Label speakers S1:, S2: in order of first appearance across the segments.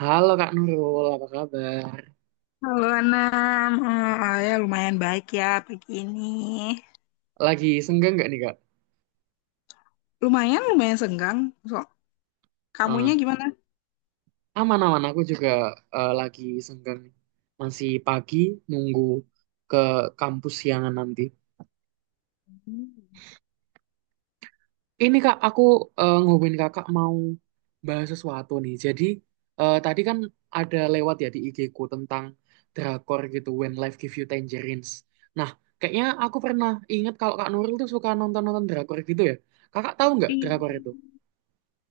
S1: Halo Kak Nurul, apa kabar?
S2: Halo Anam. Ya lumayan baik ya pagi ini.
S1: Lagi senggang nggak nih Kak?
S2: Lumayan, lumayan senggang. So, kamunya
S1: Eh,
S2: gimana?
S1: Aman-aman, aku juga lagi senggang nih. Masih pagi, nunggu ke kampus siangan nanti. Ini Kak, aku ngomongin Kakak mau bahas sesuatu nih. Jadi tadi kan ada lewat ya di IG-ku tentang drakor gitu, When Life Give You Tangerines. Nah, kayaknya aku pernah ingat kalau Kak Nurul tuh suka nonton-nonton drakor gitu ya. Kakak tahu nggak drakor
S2: Iya.
S1: itu?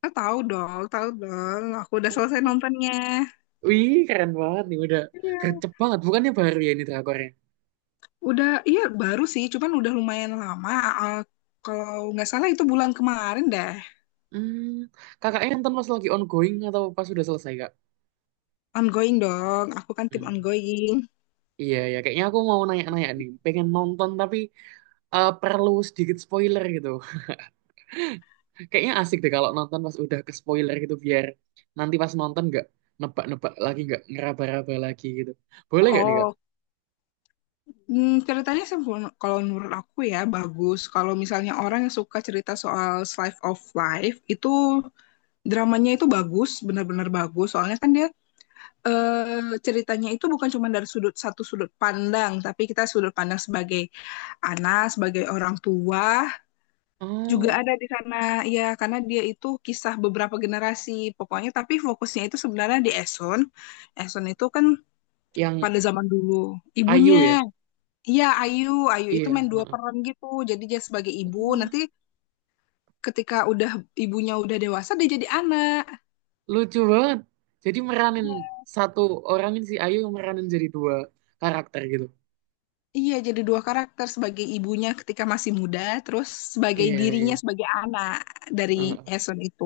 S2: Tahu dong, tahu dong. Aku udah selesai nontonnya.
S1: Wih, keren banget nih, udah
S2: Iya.
S1: gercep banget. Bukannya baru ya ini drakornya?
S2: Udah, iya baru sih, cuman udah lumayan lama. Ah, Kalau nggak salah itu bulan kemarin deh.
S1: Hmm, kakaknya nonton pas lagi ongoing atau pas sudah selesai, Kak?
S2: Ongoing dong, aku kan tim
S1: Hmm,
S2: ongoing.
S1: iya, ya. Kayaknya aku mau nanya-nanya nih. Pengen nonton tapi perlu sedikit spoiler gitu. Kayaknya asik deh kalau nonton pas udah ke spoiler gitu biar nanti pas nonton nggak nebak-nebak lagi, nggak ngeraba-raba lagi gitu. Boleh nggak nih, Kak?
S2: Oh, hmm, ceritanya sih kalau menurut aku ya bagus. Kalau misalnya orang yang suka cerita soal slice of life itu dramanya itu bagus, benar-benar bagus. Soalnya kan dia ceritanya itu bukan cuma dari satu sudut pandang, tapi kita sudut pandang sebagai anak, sebagai orang tua juga
S1: Oh,
S2: ada di sana. Ya, karena dia itu kisah beberapa generasi. Pokoknya tapi fokusnya itu sebenarnya di Eson. Eson itu kan
S1: yang
S2: pada zaman dulu ibunya.
S1: Ayu ya?
S2: Iya, Ayu, Ayu itu
S1: Iya,
S2: main dua peran gitu. Jadi dia sebagai ibu,
S1: heeh.
S2: nanti ketika udah ibunya udah dewasa dia jadi anak.
S1: Lucu banget. Jadi meranin
S2: Iya,
S1: satu orang ini si Ayu meranin jadi dua karakter gitu.
S2: iya, jadi dua karakter sebagai ibunya ketika masih muda, terus sebagai
S1: Iya, iya.
S2: dirinya sebagai anak dari
S1: Heeh.
S2: Esun itu.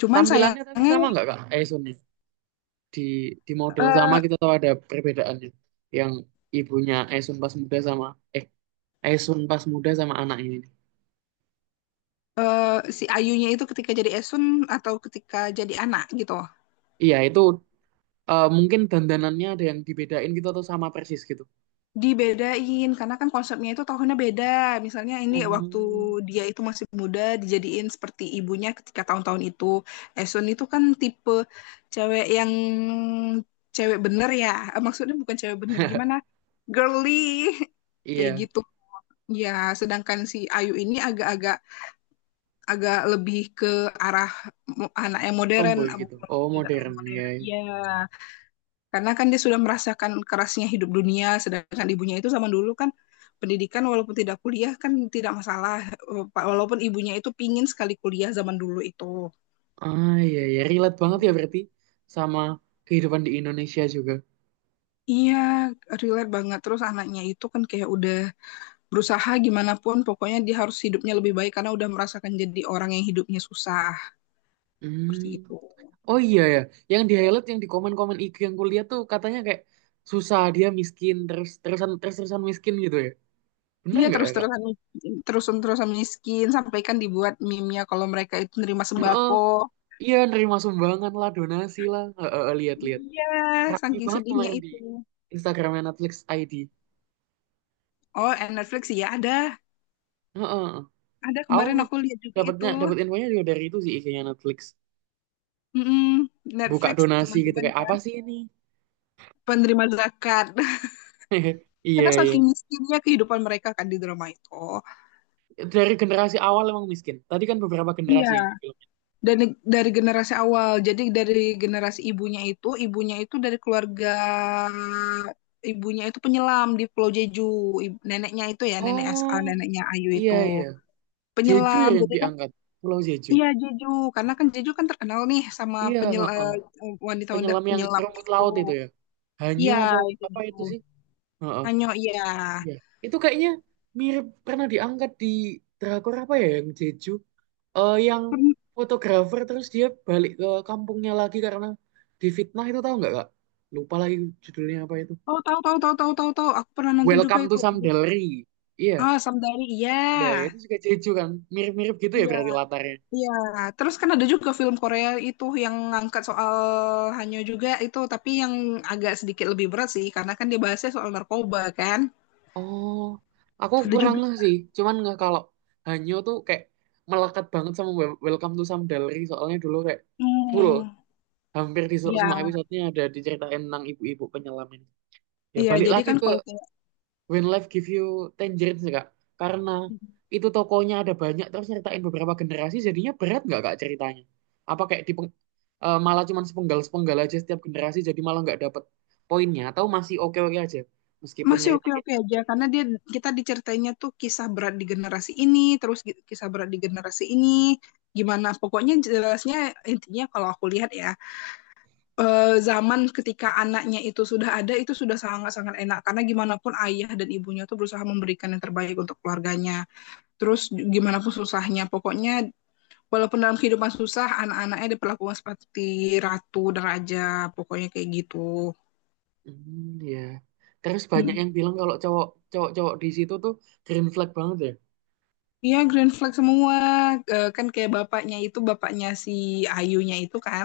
S2: Cuman
S1: Tampilannya tapi
S2: sayangnya
S1: sama nggak Kak Esun, di di model sama
S2: eh,
S1: kita tahu ada perbedaannya. Yang ibunya Esun pas muda sama eh Esun pas muda sama anak ini.
S2: si Ayunya itu ketika jadi Esun atau ketika jadi anak gitu.
S1: Iya, itu mungkin dandanannya ada yang dibedain gitu atau sama persis gitu.
S2: Dibedain karena kan konsepnya itu tahunnya beda. Misalnya ini waktu
S1: Hmm.
S2: dia itu masih muda dijadiin seperti ibunya ketika tahun-tahun itu. Esun itu kan tipe cewek yang cewek bener ya. Eh, maksudnya bukan cewek bener gimana? Girly kayak
S1: Iya,
S2: gitu. Ya, sedangkan si Ayu ini agak-agak agak lebih ke arah anak yang modern,
S1: tomboy gitu. Oh,
S2: tidak terlalu
S1: modern ya.
S2: modern. Ya, karena kan dia sudah merasakan kerasnya hidup dunia, sedangkan ibunya itu zaman dulu kan pendidikan walaupun tidak kuliah kan tidak masalah. Eh, Walaupun ibunya itu pingin sekali kuliah zaman dulu itu.
S1: Ah, iya ya, relate banget ya berarti sama kehidupan di Indonesia juga.
S2: Iya, relate banget. Terus anaknya itu kan kayak udah berusaha gimana pun, pokoknya dia harus hidupnya lebih baik karena udah merasakan jadi orang yang hidupnya susah, seperti
S1: Hmm.
S2: itu.
S1: Oh iya ya, yang di highlight yang di komen-komen IG yang kuliah tuh katanya kayak susah, dia miskin terus terusan miskin gitu ya. Bener
S2: Iya,
S1: nggak ya Kak?
S2: terus-terusan terus-terusan miskin, sampai kan dibuat meme-nya kalau mereka itu nerima
S1: Heeh,
S2: sembako.
S1: iya nerima sumbangan lah donasi lah. Heeh, lihat-lihat.
S2: Iya,
S1: Rapi
S2: saking
S1: banget
S2: sedihnya
S1: kemarin di
S2: itu.
S1: Instagramnya Netflix ID.
S2: Oh, eh, Netflix ya ada.
S1: Heeh.
S2: Ada
S1: Aku
S2: kemarin
S1: nge-
S2: aku lihat juga itu.
S1: dapatnya dapat infonya juga dari itu sih, IG-nya Netflix.
S2: Mm-mm,
S1: Buka
S2: Netflix
S1: donasi gitu
S2: teman-teman
S1: kayak apa
S2: kan
S1: sih ini?
S2: penerima zakat.
S1: Iya,
S2: Karena
S1: iya.
S2: saking miskinnya kehidupan mereka kan di drama itu.
S1: Dari generasi awal emang miskin. Tadi kan beberapa
S2: Iya.
S1: generasi yang di film.
S2: Dan dari generasi awal. Jadi dari generasi ibunya itu dari keluarga ibunya itu penyelam di Pulau Jeju. Neneknya itu ya, nenek SA,
S1: Oh,
S2: neneknya Ayu
S1: iya
S2: itu
S1: iya. Jeju ya
S2: penyelam.
S1: yang
S2: Jadi kan
S1: diangkat. Pulau Jeju.
S2: iya Jeju, karena kan Jeju kan terkenal nih sama
S1: Iya, heeh.
S2: wanita-wanita
S1: Penyelam yang
S2: penyelam
S1: rumput
S2: itu.
S1: laut itu ya. Hanya
S2: Iya,
S1: apa,
S2: itu
S1: apa
S2: gitu.
S1: itu sih? Heeh.
S2: Hanyo, iya.
S1: Iya. Itu kayaknya mirip pernah diangkat di drakor apa ya yang Jeju? Yang
S2: Pern-
S1: fotografer terus dia balik ke kampungnya lagi karena difitnah, itu tahu nggak Kak? Lupa lagi judulnya apa itu.
S2: Oh, tahu tahu tahu tahu tahu tahu. Aku pernah nonton juga
S1: Welcome to
S2: itu.
S1: Samdalri. Iya.
S2: Ah, Samdari. Iya.
S1: Iya, itu juga Jeju kan. Mirip-mirip gitu ya
S2: Iya,
S1: berarti latarnya.
S2: iya. Terus kan ada juga film Korea itu yang ngangkat soal Hanyo juga itu, tapi yang agak sedikit lebih berat sih karena kan dia bahasnya soal narkoba kan.
S1: Oh, aku
S2: Ada
S1: kurang
S2: juga.
S1: ngeh sih. Cuman nggak, kalau Hanyo tuh kayak melekat banget sama Welcome to Samdalri. Soalnya dulu kayak full.
S2: Hmm.
S1: Hampir di se-
S2: Iya,
S1: semua episodenya ada diceritain tentang ibu-ibu penyelam ini. Ya
S2: iya.
S1: balik
S2: Jadi
S1: lagi
S2: kan
S1: ke
S2: kalau kayak
S1: When Life Give You Tangerines nggak Kak? Karena itu tokonya ada banyak terus nyeritain beberapa generasi, jadinya berat nggak Kak ceritanya? Apa kayak di malah cuman sepenggal-sepenggal aja setiap generasi jadi malah nggak dapet poinnya, atau masih oke-oke aja meskipun
S2: masih
S1: nyeritain,
S2: oke-oke aja karena dia kita diceritainnya tuh kisah berat di generasi ini terus kisah berat di generasi ini gimana pokoknya jelasnya intinya kalau aku lihat ya, zaman ketika anaknya itu sudah ada itu sudah sangat-sangat enak karena gimana pun ayah dan ibunya tuh berusaha memberikan yang terbaik untuk keluarganya, terus gimana pun susahnya pokoknya walaupun dalam kehidupan susah anak-anaknya diperlakukan seperti ratu dan raja pokoknya kayak gitu.
S1: ya. Terus banyak yang bilang kalau cowok-cowok di situ tuh green flag banget ya.
S2: Iya, green flag semua. Eh, kan kayak bapaknya itu, bapaknya si Ayunya itu kan,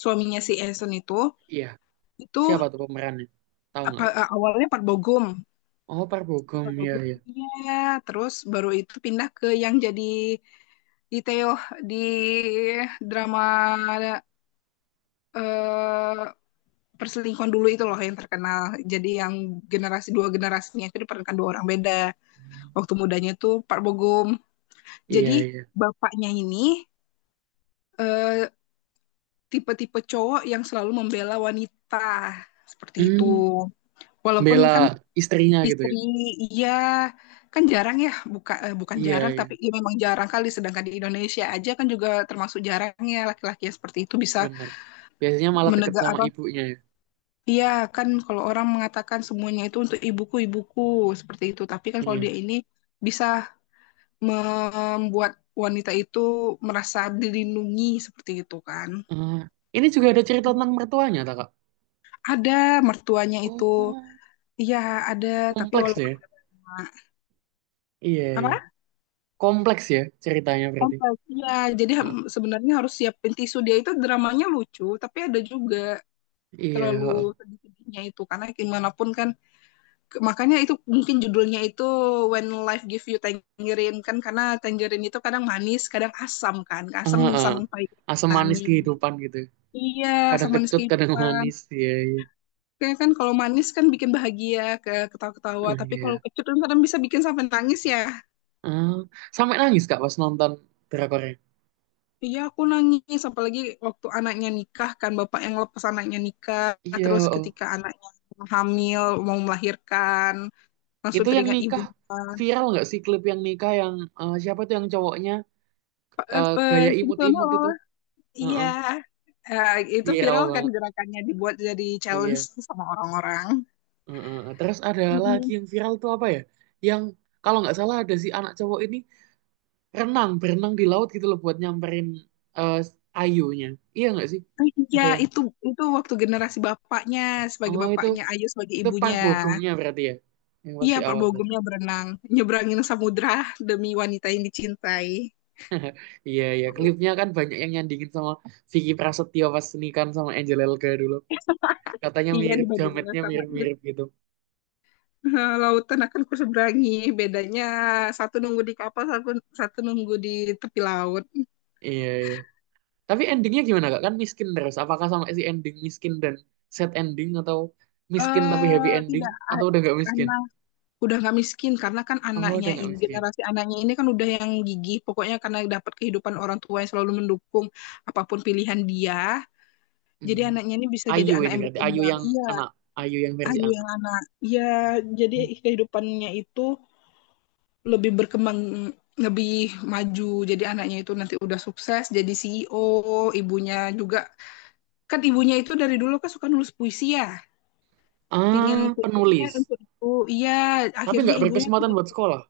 S2: suaminya si Eason
S1: Iya.
S2: itu
S1: Siapa tuh pemerannya? Tahu nggak
S2: apa
S1: Kak?
S2: awalnya Pak Bogum.
S1: Oh, Park Bo
S2: Pak
S1: Gum ya,
S2: Bogum,
S1: ya.
S2: iya. Terus baru itu pindah ke yang jadi di Teo di drama eh, perselingkuhan dulu itu loh yang terkenal. Jadi yang dua generasinya itu diperankan dua orang beda. Waktu mudanya itu Pak Bogum.
S1: Iya,
S2: Jadi
S1: iya.
S2: bapaknya ini eh, tipe-tipe cowok yang selalu membela wanita seperti itu.
S1: Hmm,
S2: Walaupun
S1: bela
S2: kan
S1: istrinya gitu ya.
S2: istri iya kan jarang ya bukan
S1: Iya,
S2: jarang
S1: iya.
S2: tapi ya memang jarang kali, sedangkan di Indonesia aja kan juga termasuk jarangnya laki-laki yang seperti itu bisa
S1: Bener. Biasanya malah deket
S2: menegak
S1: sama
S2: apa
S1: ibunya ya.
S2: iya kan kalau orang mengatakan semuanya itu untuk ibuku ibuku seperti itu, tapi kan kalau
S1: Iya.
S2: dia ini bisa membuat wanita itu merasa dilindungi seperti itu kan.
S1: Ah, ini juga ada cerita tentang mertuanya, tak, Kak?
S2: Ada mertuanya
S1: Oh,
S2: itu. Iya, ada, tapi
S1: kompleks
S2: walaupun
S1: ya. Iya, iya.
S2: apa?
S1: Kompleks ya ceritanya berarti.
S2: Kompleks. Iya, jadi
S1: Heeh.
S2: sebenarnya harus siapin tisu. Dia itu dramanya lucu, tapi ada juga
S1: Iya,
S2: terlalu
S1: heeh.
S2: sedih-sedihnya itu karena gimana pun kan makanya itu mungkin judulnya itu When Life Give You Tangerine kan karena tangerine itu kadang manis, kadang asam kan. Asam
S1: Heeh.
S2: sampai
S1: Asam manis
S2: nangis.
S1: kehidupan gitu.
S2: Iya,
S1: Kadang
S2: sama manis
S1: kecut, kadang
S2: kehidupan.
S1: manis. Iya, iya.
S2: Kayak kan kalau manis kan bikin bahagia, ketawa-ketawa, tapi kalau
S1: Iya.
S2: kecut kan kadang bisa bikin sampai nangis ya.
S1: Ah, sampai nangis, Kak, pas nonton drakornya.
S2: Iya, aku nangis. Apalagi waktu anaknya nikah, kan bapak yang lepas anaknya nikah.
S1: Iya,
S2: Terus
S1: heeh.
S2: ketika anaknya hamil, mau melahirkan, langsung
S1: Itu yang
S2: teringat
S1: nikah,
S2: ibunya.
S1: viral nggak sih klip yang nikah yang siapa tuh yang cowoknya,
S2: Apa,
S1: gaya
S2: gitu
S1: imut-imut
S2: loh.
S1: itu?
S2: Iya.
S1: Heeh.
S2: Eh, itu
S1: Viral
S2: viral kan
S1: banget.
S2: gerakannya dibuat jadi challenge
S1: Iya.
S2: sama orang-orang.
S1: Heeh, terus ada lagi
S2: Mhm.
S1: yang viral tuh apa ya? Yang kalau nggak salah ada si anak cowok ini berenang di laut gitu loh buat nyamperin eh, ayunya. Iya nggak sih?
S2: Iya,
S1: Ada yang,
S2: itu waktu generasi bapaknya sebagai
S1: oh, itu,
S2: bapaknya, Ayu sebagai
S1: itu
S2: ibunya.
S1: Parbogemnya berarti ya? Yang pas
S2: Iya,
S1: di
S2: Pak
S1: awal tadi.
S2: Bogumnya berenang, nyebrangin samudra demi wanita yang dicintai.
S1: Iya, iya. Klipnya kan banyak yang nyandingin sama Vicky Prasetyo pas nikahan sama Angel Elga dulu. Katanya
S2: Iya
S1: mirip,
S2: dibandingin
S1: jametnya
S2: sama
S1: mirip-mirip gitu.
S2: lautan akan ku seberangi. Bedanya satu nunggu di kapal, satu nunggu di tepi laut.
S1: Iya, iya. Tapi endingnya gimana Kak? Kan miskin terus. Apakah sama si ending miskin dan sad ending, atau miskin tapi happy
S2: Eh
S1: ending,
S2: tidak,
S1: atau
S2: a-
S1: udah nggak miskin?
S2: Karena udah nggak miskin karena kan
S1: Oh,
S2: anaknya
S1: udah nggak
S2: ini
S1: miskin.
S2: generasi anaknya ini kan udah yang gigih. Pokoknya karena dapat kehidupan orang tua yang selalu mendukung apapun pilihan dia. Jadi
S1: Hmm.
S2: anaknya ini bisa jadi
S1: Ayu
S2: anak
S1: ini
S2: yang
S1: berarti Ayu
S2: berkembang.
S1: yang
S2: Iya,
S1: anak, Ayu yang versi
S2: Ayu
S1: anak.
S2: yang anak. Iya, jadi
S1: Hmm.
S2: kehidupannya itu lebih berkembang lebih maju, jadi anaknya itu nanti udah sukses jadi CEO, ibunya juga kan ibunya itu dari dulu kan suka nulis puisi ya, pingin
S1: Ah,
S2: kuliahnya
S1: penulis.
S2: untuk ibu, iya
S1: Tapi
S2: akhirnya
S1: nggak
S2: ibunya kan
S1: berkesempatan
S2: jadi
S1: buat sekolah.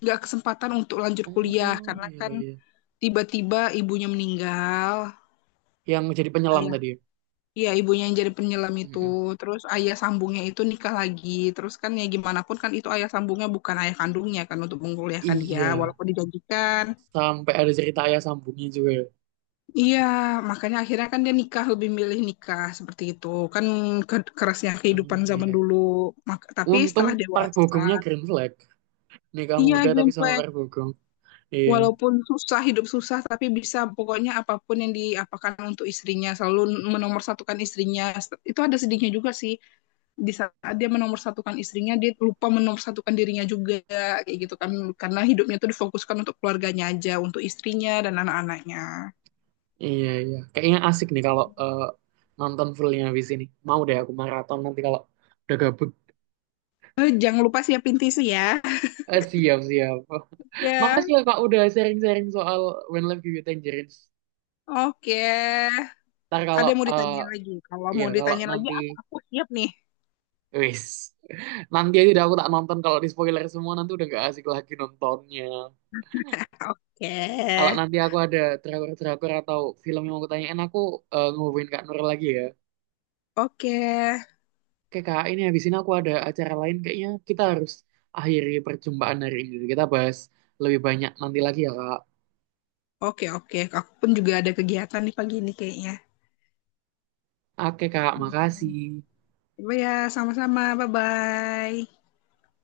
S2: nggak kesempatan untuk lanjut kuliah
S1: Oh
S2: karena
S1: iya
S2: kan
S1: iya.
S2: tiba-tiba ibunya meninggal.
S1: Yang jadi penyelam
S2: Ayah
S1: tadi, ya?
S2: iya ibunya yang jadi penyelam itu,
S1: Mm-mm.
S2: terus ayah sambungnya itu nikah lagi, terus kan ya gimana pun kan itu ayah sambungnya bukan ayah kandungnya kan untuk mengkuliahkan dia
S1: Iya.
S2: walaupun dijanjikan.
S1: Sampai ada cerita ayah sambungnya juga, ya?
S2: Iya, makanya akhirnya kan dia nikah lebih milih nikah seperti itu. Kan kerasnya kehidupan
S1: Oh,
S2: zaman
S1: iya.
S2: dulu. Tapi
S1: Untung
S2: setelah
S1: Park Bo
S2: dewasa,
S1: Gumnya green flag. Nikah
S2: iya
S1: muda tapi
S2: green
S1: sama
S2: flag.
S1: Park Bo Gum. Iya.
S2: Walaupun susah hidup susah tapi bisa pokoknya apapun yang diapakan untuk istrinya selalu menomorsatukan istrinya. Itu ada sedihnya juga sih. Di saat dia menomorsatukan istrinya, dia lupa menomorsatukan dirinya juga kayak gitu kan, karena hidupnya tuh difokuskan untuk keluarganya aja, untuk istrinya dan anak-anaknya.
S1: Iya, iya. Kayaknya asik nih kalau nonton fullnya habis ini. Mau deh aku maraton nanti kalau udah gabut.
S2: Eh, jangan lupa siapin tisu ya.
S1: Eh, siap, siap.
S2: Ya.
S1: Makasih ya Kak udah sharing-sharing soal When Life Gives You Tangerines.
S2: Oke,
S1: Ntar
S2: ada
S1: kalau,
S2: yang mau
S1: eh
S2: ditanya lagi? Kalau
S1: iya
S2: mau
S1: kalau
S2: ditanya lagi,
S1: nanti,
S2: aku siap nih.
S1: wis. Nanti aja, udah aku tak nonton, kalau di spoiler semua nanti udah gak asik lagi nontonnya.
S2: Oke,
S1: Kalau nanti aku ada drakor-drakor atau film yang mau aku tanyain, aku ngehubungin Kak Nur lagi ya.
S2: oke,
S1: Oke Kak, ini habis ini aku ada acara lain, kayaknya kita harus akhiri perjumpaan hari ini. Kita bahas lebih banyak nanti lagi ya Kak.
S2: oke. Aku pun juga ada kegiatan nih pagi ini kayaknya.
S1: Oke Kak,
S2: Hmm.
S1: makasih.
S2: Coba ya, sama-sama. Bye-bye.